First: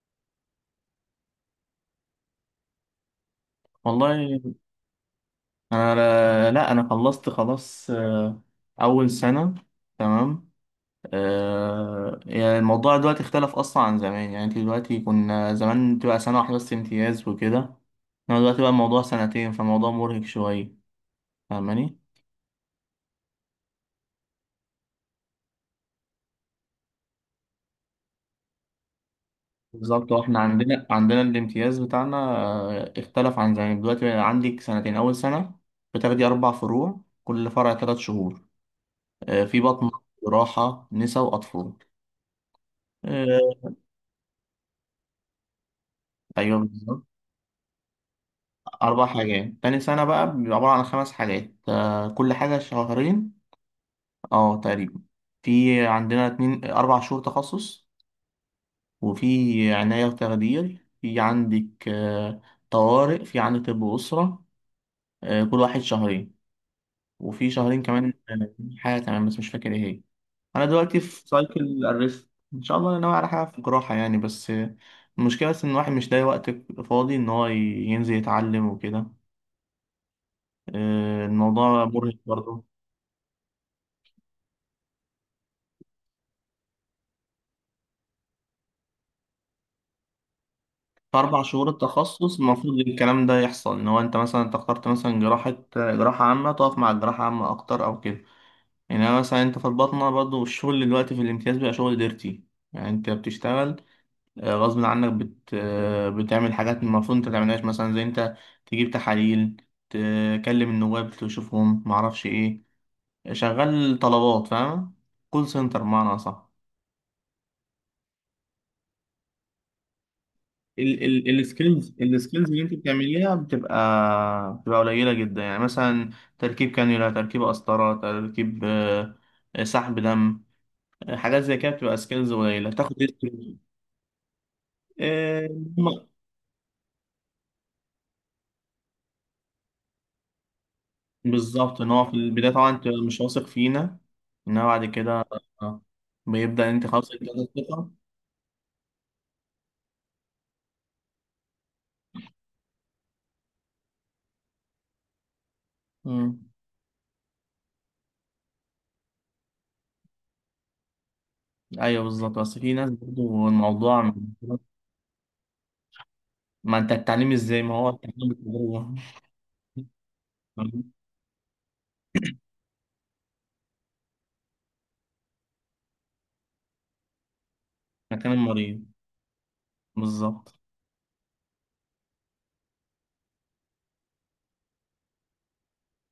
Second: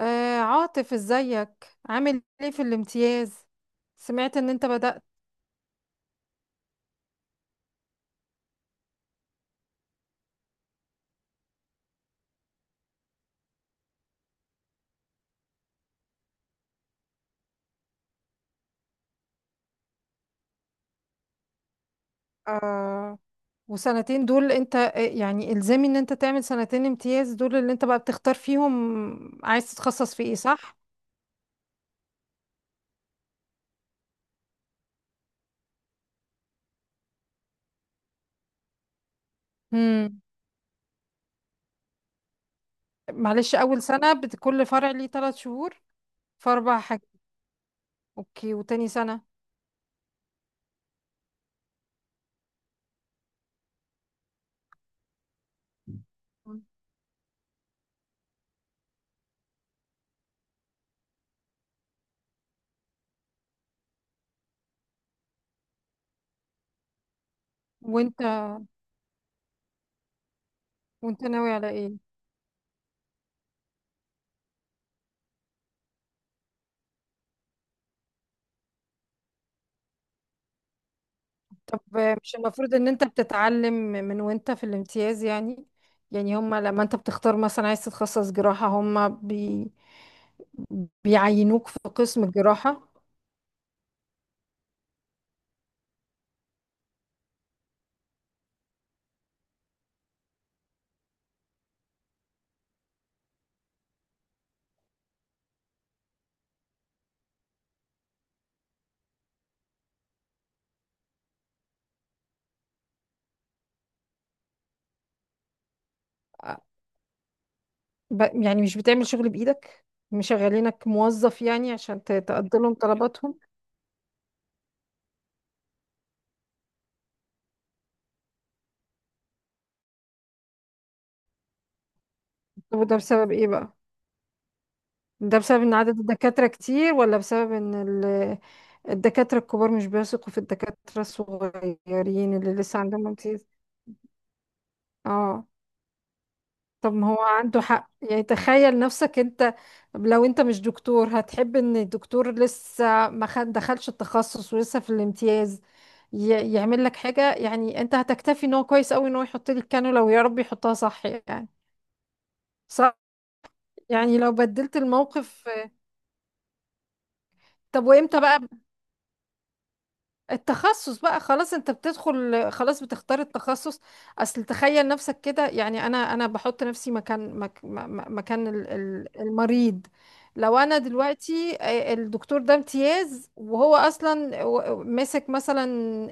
آه، عاطف، ازيك؟ عامل ايه في الامتياز؟ والله، سمعت ان انت بدأت. انا لا لا، انا خلصت خلاص، اول سنه، تمام. يعني الموضوع دلوقتي اختلف اصلا عن زمان. يعني انت دلوقتي، كنا زمان بتبقى سنه واحده بس امتياز وكده، انا دلوقتي بقى الموضوع سنتين، فالموضوع مرهق شويه، فاهماني؟ آه، وسنتين دول انت يعني الزامي ان انت تعمل سنتين امتياز دول اللي انت بقى بتختار فيهم عايز بالظبط. تتخصص في ايه؟ واحنا صح؟ عندنا الامتياز بتاعنا اختلف عن زمان. دلوقتي بقى عندك سنتين، اول سنه بتاخدي اربع فروع، كل فرع ثلاث شهور. في بطن، امم. جراحه، نسا، واطفال. معلش، آه، اول سنة كل فرع ليه 3 شهور، في ايوه اربع بالظبط. حاجات؟ اوكي. وتاني أربع سنة؟ حاجات. تاني سنة بقى بيبقى عبارة عن خمس حاجات، كل حاجة شهرين. اه تقريبا، في عندنا اتنين أربع شهور تخصص، وفي عناية وتخدير، في عندك، طوارئ، في عندك طب أسرة، كل واحد شهرين. وفي شهرين كمان، وانت حاجة كمان بس مش فاكر ايه هي. أنا دلوقتي وانت في ناوي على سايكل ايه؟ الريست، إن شاء الله أنا ناوي على حاجة في الجراحة يعني، بس المشكلة بس إن الواحد مش لاقي وقت فاضي إن هو ينزل يتعلم وكده. طب الموضوع مرهق مش برضه. المفروض ان انت بتتعلم من وانت في الامتياز؟ يعني هما لما انت بتختار مثلا عايز تتخصص جراحة، هما في أربع شهور بيعينوك في قسم التخصص المفروض الجراحة؟ الكلام ده يحصل، إن هو أنت مثلا أنت اخترت مثلا جراحة عامة، تقف مع الجراحة عامة أكتر أو كده. يعني أنا مثلا، أنت في الباطنة برضه الشغل دلوقتي في الامتياز بقى شغل ديرتي. يعني أنت بتشتغل غصب عنك بت... آه، بتعمل حاجات المفروض أنت متعملهاش. مثلا زي أنت تجيب تحاليل، تكلم النواب، تشوفهم، معرفش إيه، شغال طلبات، فاهم؟ كول سنتر بمعنى أصح. يعني مش بتعمل شغل بإيدك؟ مشغلينك ال ال موظف يعني السكيلز عشان السكيلز تقضي اللي انت لهم بتعمليها طلباتهم؟ بتبقى قليله جدا. يعني مثلا تركيب كانيولا، تركيب قسطره، تركيب آه، آه، سحب دم، حاجات زي كده، بتبقى سكيلز قليله، طب تاخد وده بسبب ايه history. بقى؟ ده آه، بسبب ان عدد هم- الدكاترة كتير ولا بسبب ان الدكاترة الكبار مش بيثقوا في الدكاترة بالظبط، ان هو في الصغيرين البدايه اللي طبعا لسه انت عندهم مش واثق امتياز؟ فينا، انما بعد كده اه. آه، بيبدا انت طب ما خلاص هو انت عندك عنده ثقه. حق يعني. تخيل نفسك انت، لو انت مش دكتور هتحب ان الدكتور لسه ما دخلش التخصص ولسه في الامتياز مم. يعمل لك حاجة؟ يعني انت هتكتفي ان هو كويس قوي ان هو يحط لك الكانولا ويا رب يحطها صح يعني؟ ايوه بالظبط، بس في ناس صح. برضه الموضوع. يعني لو بدلت الموقف. ما انت التعليم ازاي؟ ما طب هو وامتى التعليم بقى بالتجربه. التخصص بقى؟ خلاص انت بتدخل، خلاص بتختار التخصص. اصل تخيل نفسك كده. يعني انا بحط نفسي مكان مك م- مكان مكان المريض، المريض. بالظبط. لو انا دلوقتي الدكتور ده امتياز وهو اصلا ماسك مثلا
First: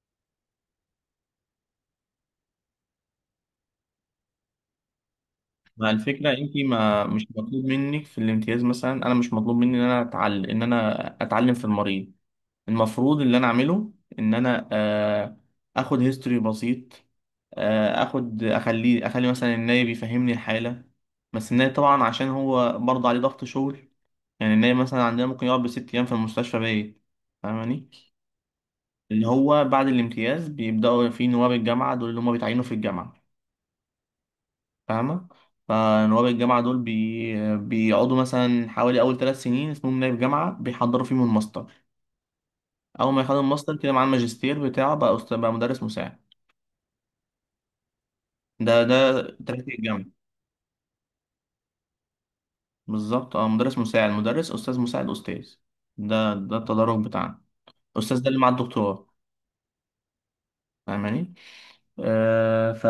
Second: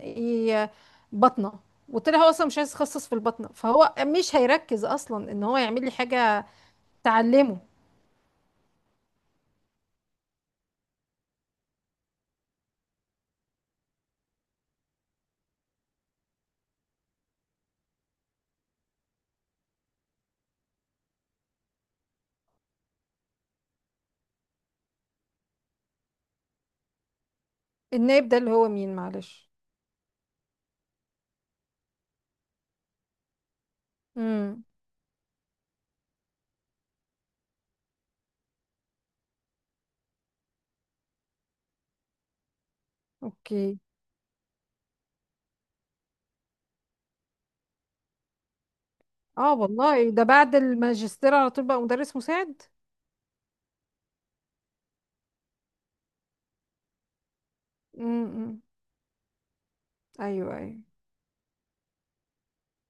ي- بطنه، وطلع هو اصلا مش عايز يتخصص في البطنه فهو مش هيركز اصلا ان هو يعمل مع لي الفكرة حاجه. انت ما مش تعلمه. مطلوب منك في الامتياز، مثلا انا مش مطلوب مني ان انا اتعلم ان انا اتعلم في المريض. المفروض اللي انا اعمله ان انا اخد هيستوري بسيط، اخد، اخلي مثلا النايب يفهمني الحالة، بس النايب طبعا عشان هو برضه عليه ضغط شغل. يعني النايب مثلا عندنا ممكن يقعد بست ايام في المستشفى بايت، فاهماني؟ النائب ده اللي هو مين؟ اللي معلش. هو بعد الامتياز بيبدأوا في نواب الجامعة، دول اللي هم بيتعينوا في الجامعة. امم. فاهمة؟ فنواب الجامعة دول بيقعدوا مثلا حوالي أول ثلاث سنين اسمهم نائب جامعة، بيحضروا فيهم الماستر. أول ما يخلص الماستر اوكي. كده مع الماجستير بتاعه، بقى أستاذ، بقى مدرس مساعد. ده اه تراك الجامعة. والله، ده بعد الماجستير على طول بقى مدرس مساعد؟ بالظبط، اه، مدرس مساعد، مدرس، أستاذ مساعد، أستاذ. ده التدرج بتاعنا. الأستاذ امم. ده اللي مع امم. الدكتوراه، ايوه، ايوه. فاهماني؟ آه، ف...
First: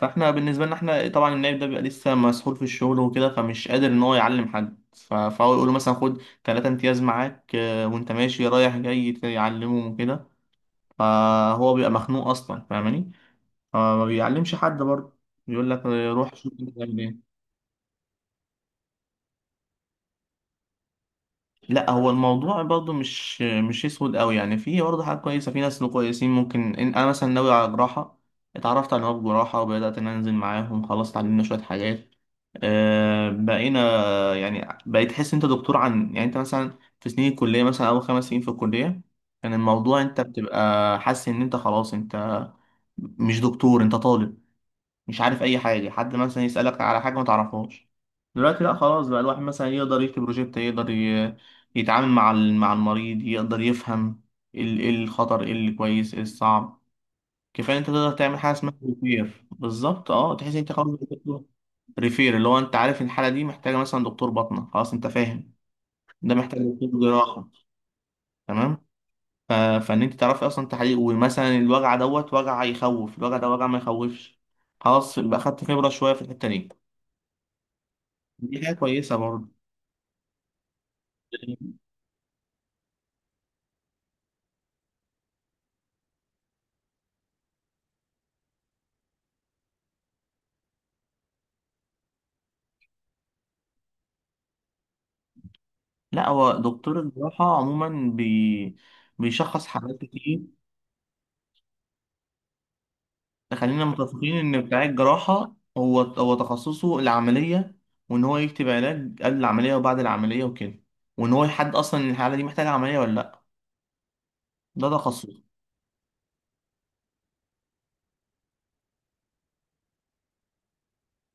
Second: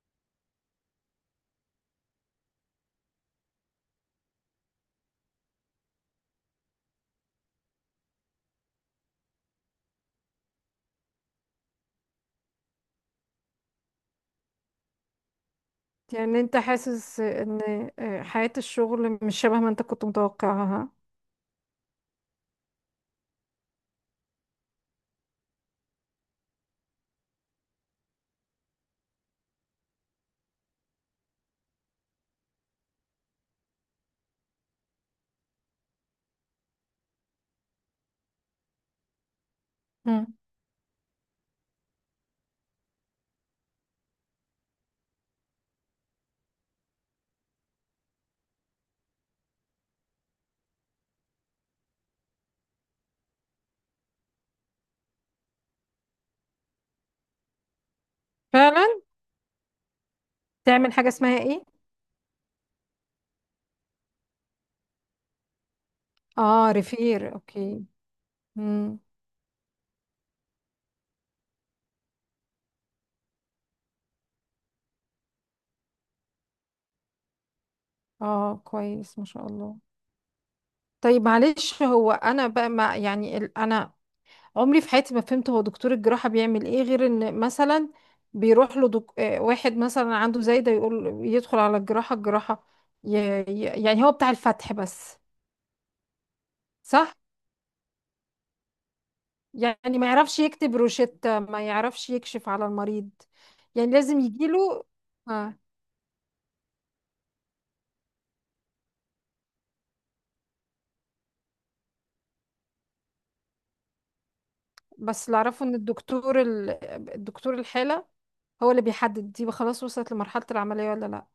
فاحنا بالنسبه لنا، احنا طبعا النائب ده بيبقى لسه مسحول في الشغل وكده، فمش قادر ان هو يعلم حد. فهو يقول له مثلا خد ثلاثة امتياز معاك، وانت ماشي رايح جاي يعلمهم وكده. فهو بيبقى مخنوق اصلا، فاهماني؟ فما بيعلمش حد برضه، بيقول لك روح يعني شوف انت انت بتعمل حاسس ايه. ان حياة الشغل مش شبه ما انت كنت متوقعها؟ لا هو الموضوع برضه مش اسود قوي، يعني في برضه حاجات كويسه، في ناس كويسين. ممكن إن انا مثلا ناوي على جراحه، اتعرفت على نواب جراحه وبدات ان أنا انزل معاهم، خلاص اتعلمنا شويه حاجات، بقينا يعني بقيت تحس انت دكتور. عن يعني انت مثلا في سنين الكليه، مثلا اول خمس سنين في الكليه كان الموضوع انت مم. بتبقى حاسس ان انت خلاص انت مش دكتور، انت طالب، مش عارف اي حاجه، حد مثلا يسالك على حاجه ما تعرفهاش. دلوقتي لا، خلاص بقى الواحد مثلا يقدر يكتب بروجكت، يقدر يتعامل مع مع المريض، يقدر يفهم ايه الخطر، ايه اللي كويس، ايه الصعب. كفايه انت تقدر تعمل حاجه اسمها فعلا. ريفير، بالظبط، اه تحس ان انت تعمل خلاص. حاجة اسمها ايه؟ ريفير اللي هو انت عارف ان الحاله دي محتاجه مثلا دكتور باطنه، خلاص انت فاهم، ده محتاج اه، دكتور ريفير. جراحه. اوكي. تمام. امم. ف- فان انت تعرفي اصلا تحقيق، ومثلا الوجع دوت وجع يخوف، الوجع ده وجع ما يخوفش، خلاص يبقى اخدت خبره شويه في الحته دي. اه، دي حاجة كويسة كويس ما شاء برضه. الله. طيب معلش، هو انا بقى ما يعني انا عمري في حياتي ما فهمت هو دكتور الجراحة بيعمل ايه غير ان مثلا بيروح له واحد مثلا عنده زي ده يقول يدخل على الجراحة الجراحة، ي... يعني هو بتاع الفتح بس؟ لا هو دكتور صح. الجراحة عموما بيشخص حالات يعني ما يعرفش كتير. يكتب روشتة ما يعرفش يكشف على المريض؟ خلينا يعني لازم متفقين إن بتاع يجيله. الجراحة آه. هو تخصصه العملية، وإن هو يكتب علاج قبل العملية وبعد العملية وكده، وإن هو يحدد أصلا إن الحالة دي محتاجة عملية ولا لأ، ده بس اللي تخصصه. اعرفه ان الدكتور الدكتور الحالة هو اللي بيحدد دي خلاص وصلت لمرحلة العملية ولا لا.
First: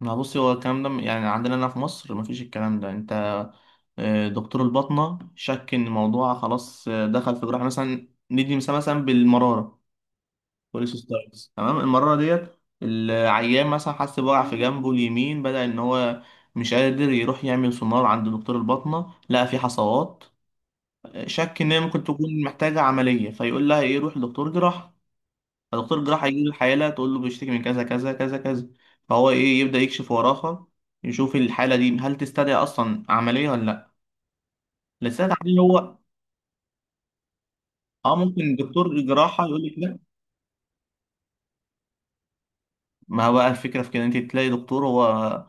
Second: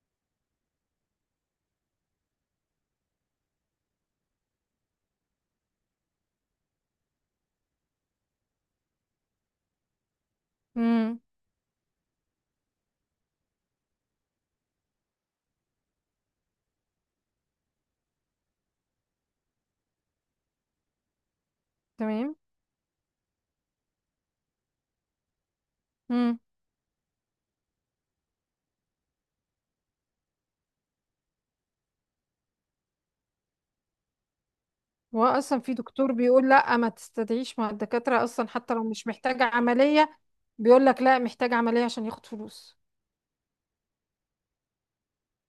ما بصي، هو الكلام ده يعني عندنا هنا في مصر مفيش الكلام ده. أنت دكتور الباطنة شك إن الموضوع خلاص، دخل في جراحة، مثلا ندي مثال مثلا بالمرارة، بوليس امم. ستايلز، تمام. المرة ديت العيان مثلا حس بوجع في جنبه اليمين، بدأ إن هو مش قادر، يروح يعمل سونار عند دكتور الباطنة، لقى في حصوات، شك إن هي ممكن تمام. تكون محتاجة عملية، فيقول لها إيه روح لدكتور جراحة. فدكتور جراحة امم. يجي الحالة تقول له بيشتكي من كذا كذا كذا كذا، فهو إيه يبدأ يكشف وراها، يشوف الحالة دي هل تستدعي أصلا عملية ولا لأ، هو لسه تحليل اصلا في هو. دكتور بيقول لا ما تستدعيش مع اه الدكاترة اصلا ممكن حتى لو دكتور مش محتاج جراحة يقول لك لا. عملية؟ بيقول لك لا محتاج عملية عشان ياخد فلوس. ما هو بقى الفكرة في كده، انت تلاقي دكتور هو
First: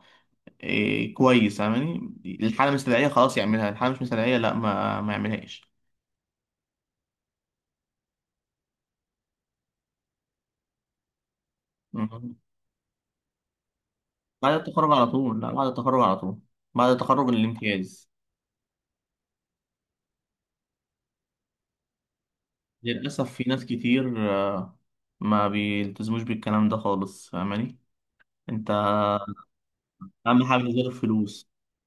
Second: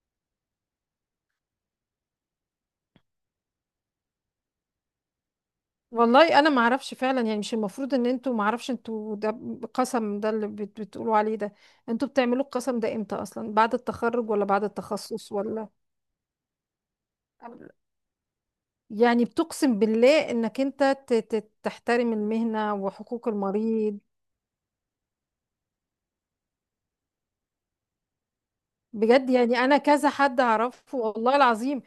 إيه كويس، فاهماني؟ الحالة مستدعية، خلاص يعملها، الحالة مش مستدعية، لا ما يعملهاش. والله انا ما اعرفش فعلا. يعني مش المفروض ان انتوا، ما اعرفش انتوا ده قسم ده اللي بتقولوا عليه ده؟ انتوا مم. بتعملوا القسم ده امتى اصلا؟ بعد التخرج ولا بعد بعد التخرج على التخصص طول، لا بعد ولا التخرج على طول، بعد التخرج قبل؟ الامتياز. يعني بتقسم بالله انك انت تحترم المهنة وحقوق للأسف في ناس المريض؟ كتير ما بيلتزموش بالكلام ده خالص، فاهماني؟ انت بجد يعني، انا كذا حد أهم حاجة غير اعرفه والله الفلوس. العظيم.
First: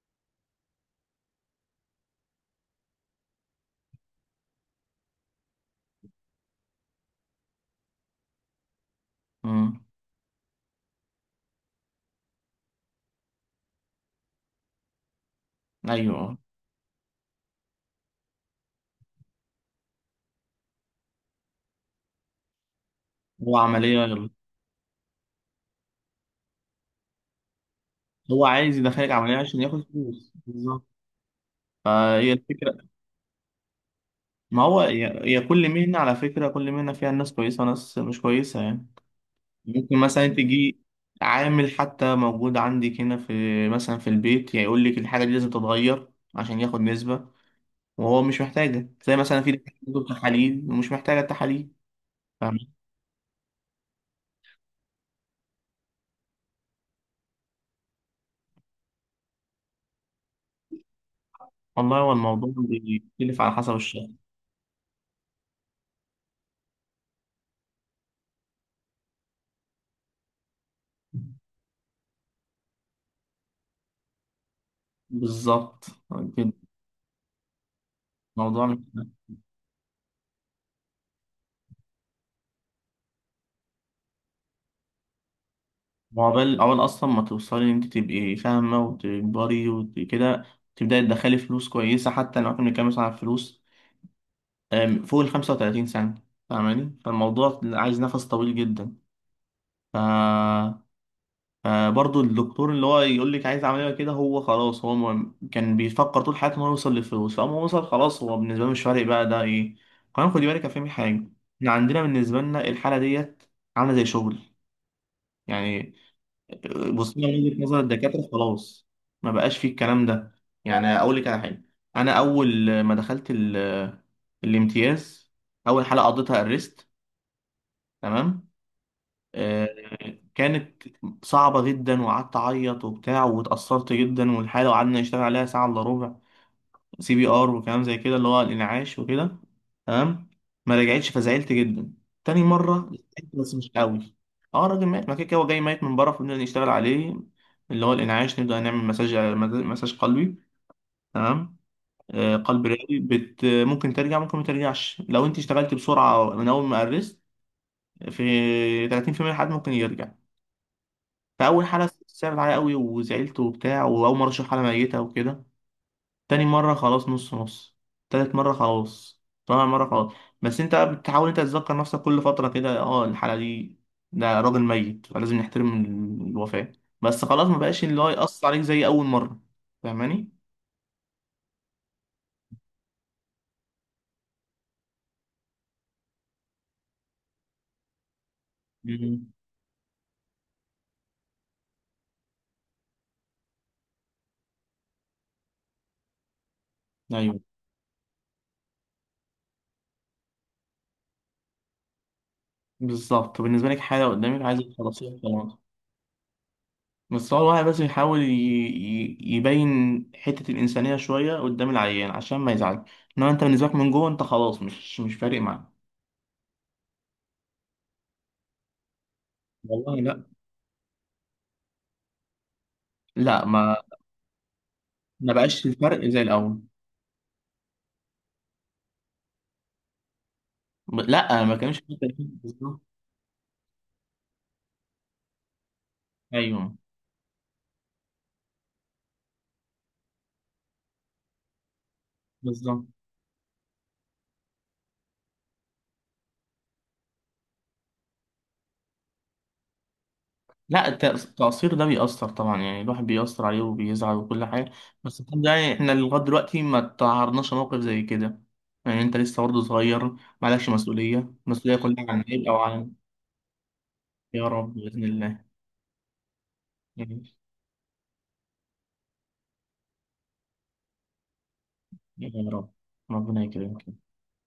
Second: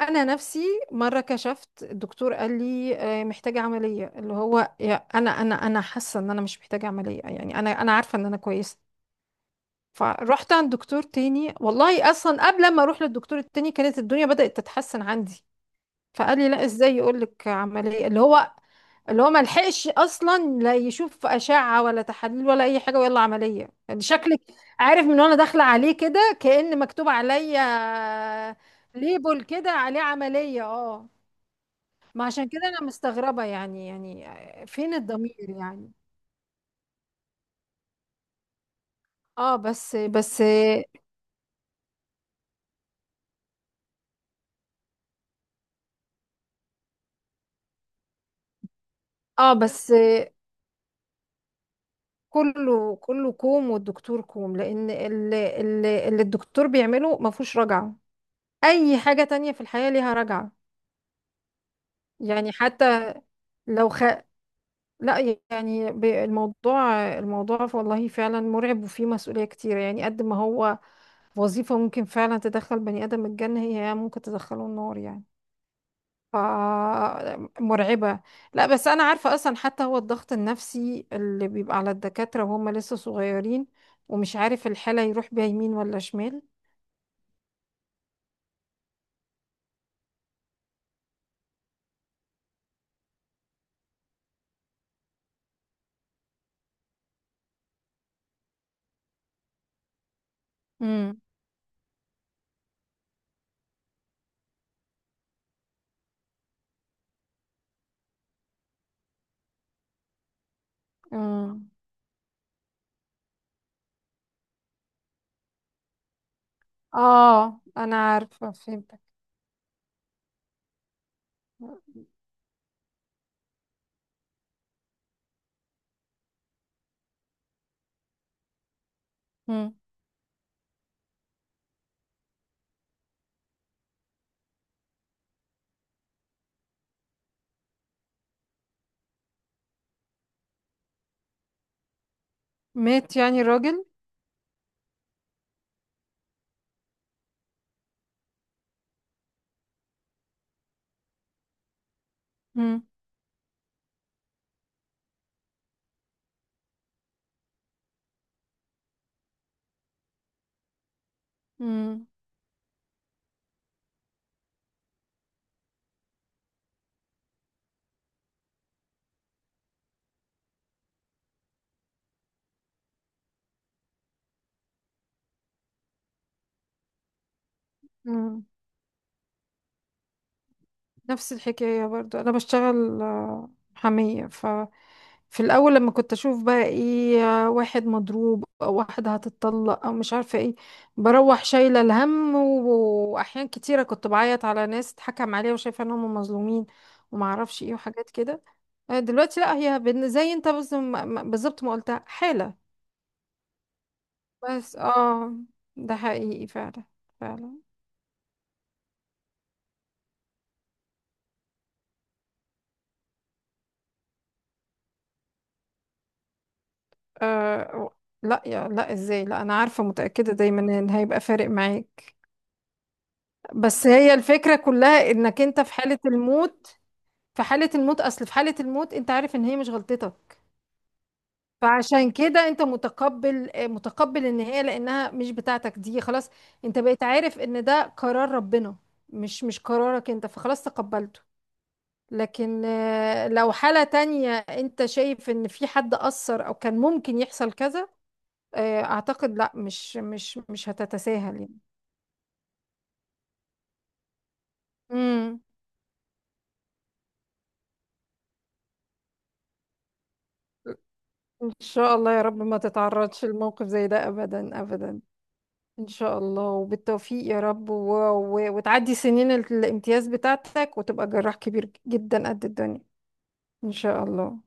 انا نفسي مره كشفت، الدكتور قال لي محتاجه عمليه، اللي هو يا انا حاسه ان انا مش محتاجه عمليه يعني، انا عارفه ان انا كويسه. مم. فرحت عند دكتور تاني، والله اصلا قبل ما اروح للدكتور التاني كانت الدنيا بدات تتحسن عندي، فقال أيوه. لي لا، ازاي يقول لك عمليه؟ اللي هو ما لحقش اصلا لا يشوف اشعه ولا تحاليل ولا اي حاجه ويلا هو عمليه؟ يعني عملية غير- شكلك عارف، من وانا داخله عليه كده كأن مكتوب هو عليا عايز يدخلك عملية ليبل عشان كده ياخد عليه فلوس، عمليه. بالظبط، اه. ما فهي عشان كده الفكرة. انا مستغربة يعني. يعني ما هو فين هي الضمير كل يعني؟ مهنة، على فكرة كل مهنة فيها ناس كويسة وناس مش كويسة يعني. اه، بس ممكن مثلا بس، تجي عامل حتى موجود عندك هنا في، مثلا في البيت، يعني يقول لك الحاجة دي لازم تتغير عشان ياخد نسبة وهو مش محتاجة. زي مثلا في اه دكاترة بس، بتطلب تحاليل ومش محتاجة التحاليل، فاهم؟ كله كله كوم والدكتور كوم، لان اللي الدكتور بيعمله ما فيهوش رجعة. اي حاجة تانية في الحياة ليها رجعة. والله هو الموضوع يعني حتى بيختلف على حسب لو الشخص، لا، يعني الموضوع، الموضوع والله فعلا مرعب وفيه مسؤولية كتير. يعني قد ما هو وظيفة ممكن فعلا تدخل بني آدم الجنة، هي ممكن تدخله النار يعني. بالظبط ف، كده. مرعبة. الموضوع لا مش، بس أنا عارفة أصلا، حتى هو الضغط النفسي اللي بيبقى على الدكاترة وهم لسه صغيرين ومش عارف الحالة يروح بيها يمين ولا شمال. وعقبال عقبال أصلا ما توصلي إن أنت تبقي فاهمة وتكبري وكده، تبدأي تدخلي فلوس كويسة، حتى لو إحنا بنتكلم مثلا عن فلوس، فوق ال 35 سنة، فاهماني؟ فالموضوع عايز نفس طويل جدا. ف... امم. فبرضه الدكتور اللي هو يقول لك عايز عمليه كده، هو خلاص هو كان بيفكر طول حياته ان هو يوصل للفلوس، فاما هو وصل خلاص هو بالنسبه له مش فارق بقى ده ايه. كمان خدي بالك يا فهمي حاجه، امم. احنا عندنا بالنسبه لنا الحاله ديت عامله زي شغل يعني. بصينا من اه وجهه نظر أنا الدكاتره، عارفة، خلاص فهمتك. ما بقاش فيه الكلام ده. يعني اقول لك على حاجه، انا اول ما دخلت الامتياز، اول حاله قضيتها الريست. تمام. آه، امم. كانت صعبة جدا، وقعدت أعيط وبتاع، واتأثرت جدا، والحالة وقعدنا نشتغل عليها ساعة إلا ربع، سي بي آر وكلام زي كده اللي هو الإنعاش وكده. تمام. ما رجعتش، فزعلت جدا. تاني مرة مات زعلت يعني بس مش الراجل؟ قوي. اه الراجل مات، ما كده كده هو جاي ميت من بره، فبنبدأ نشتغل عليه، اللي هو الإنعاش، نبدأ نعمل مساج، مساج قلبي، تمام. قلب امم. رئوي ممكن ترجع ممكن ما ترجعش، لو انت اشتغلت بسرعة من أول ما قرست. في 30% من الحالات ممكن يرجع. فاول حاله امم. صعبت عليا قوي وزعلت وبتاع، واول مره اشوف حاله ميته وكده. تاني مره خلاص نص نص، تالت مره خلاص، رابع مره خلاص. بس انت بقى بتحاول انت تتذكر نفسك كل فتره كده، اه الحاله دي، ده راجل ميت فلازم نحترم الوفاه. بس خلاص ما بقاش اللي هو يأثر امم. عليك زي اول مره، فاهماني؟ نفس الحكاية برضو، أنا بشتغل محامية. في الاول لما كنت اشوف بقى ايه واحد مضروب او واحدة مم. هتتطلق او مش عارفة ايه، بروح شايلة الهم واحيان كتيرة كنت بعيط على ناس اتحكم عليها وشايفة ان هم مظلومين، وما ايوه اعرفش ايه وحاجات كده. دلوقتي لا، هي زي انت بالظبط ما قلتها، حالة. بالظبط، بالنسبه لك حاله قدامك عايزه بس تخلصيها، اه، خلاص. ده حقيقي فعلا. بس هو فعلا. الواحد بس يحاول يبين حتة الإنسانية شوية قدام العيان عشان ما يزعل. إنما أنت بالنسبة لك من جوه أنت خلاص مش فارق معاه. آه و- لا يا لا، ازاي؟ لا انا عارفة والله لا، متأكدة دايما ان هيبقى فارق معاك. لا، ما بس هي الفكرة كلها ما انك انت بقاش في حالة الفرق زي الأول. الموت، في حالة الموت، أصل في حالة الموت أنت عارف إن هي مش غلطتك. لا ما كانش في فعشان تأثير كده أنت بالظبط. متقبل النهاية لأنها مش بتاعتك دي خلاص. أيوه أنت بقيت عارف إن ده قرار ربنا، مش قرارك أنت، فخلاص تقبلته. لكن بالظبط. لو حالة تانية أنت شايف إن في حد أثر أو كان ممكن يحصل كذا، أعتقد لا، مش لا هتتساهل يعني. التقصير ده بيأثر طبعا، يعني الواحد بيأثر عليه وبيزعل وكل حاجة. بس الحمد امم. لله يعني، إحنا لغاية دلوقتي ما تعرضناش لموقف زي كده. يعني أنت لسه برضه صغير، معلكش مسؤولية، إن المسؤولية شاء كلها الله يا عن رب عيب أو ما عن، تتعرضش لموقف زي ده يا أبدا رب أبدا. بإذن الله. ان شاء الله، يعني، وبالتوفيق يا رب، وتعدي سنين الامتياز بتاعتك وتبقى جراح كبير جدا قد يا رب، الدنيا. ربنا ان يكرمك. شاء الله.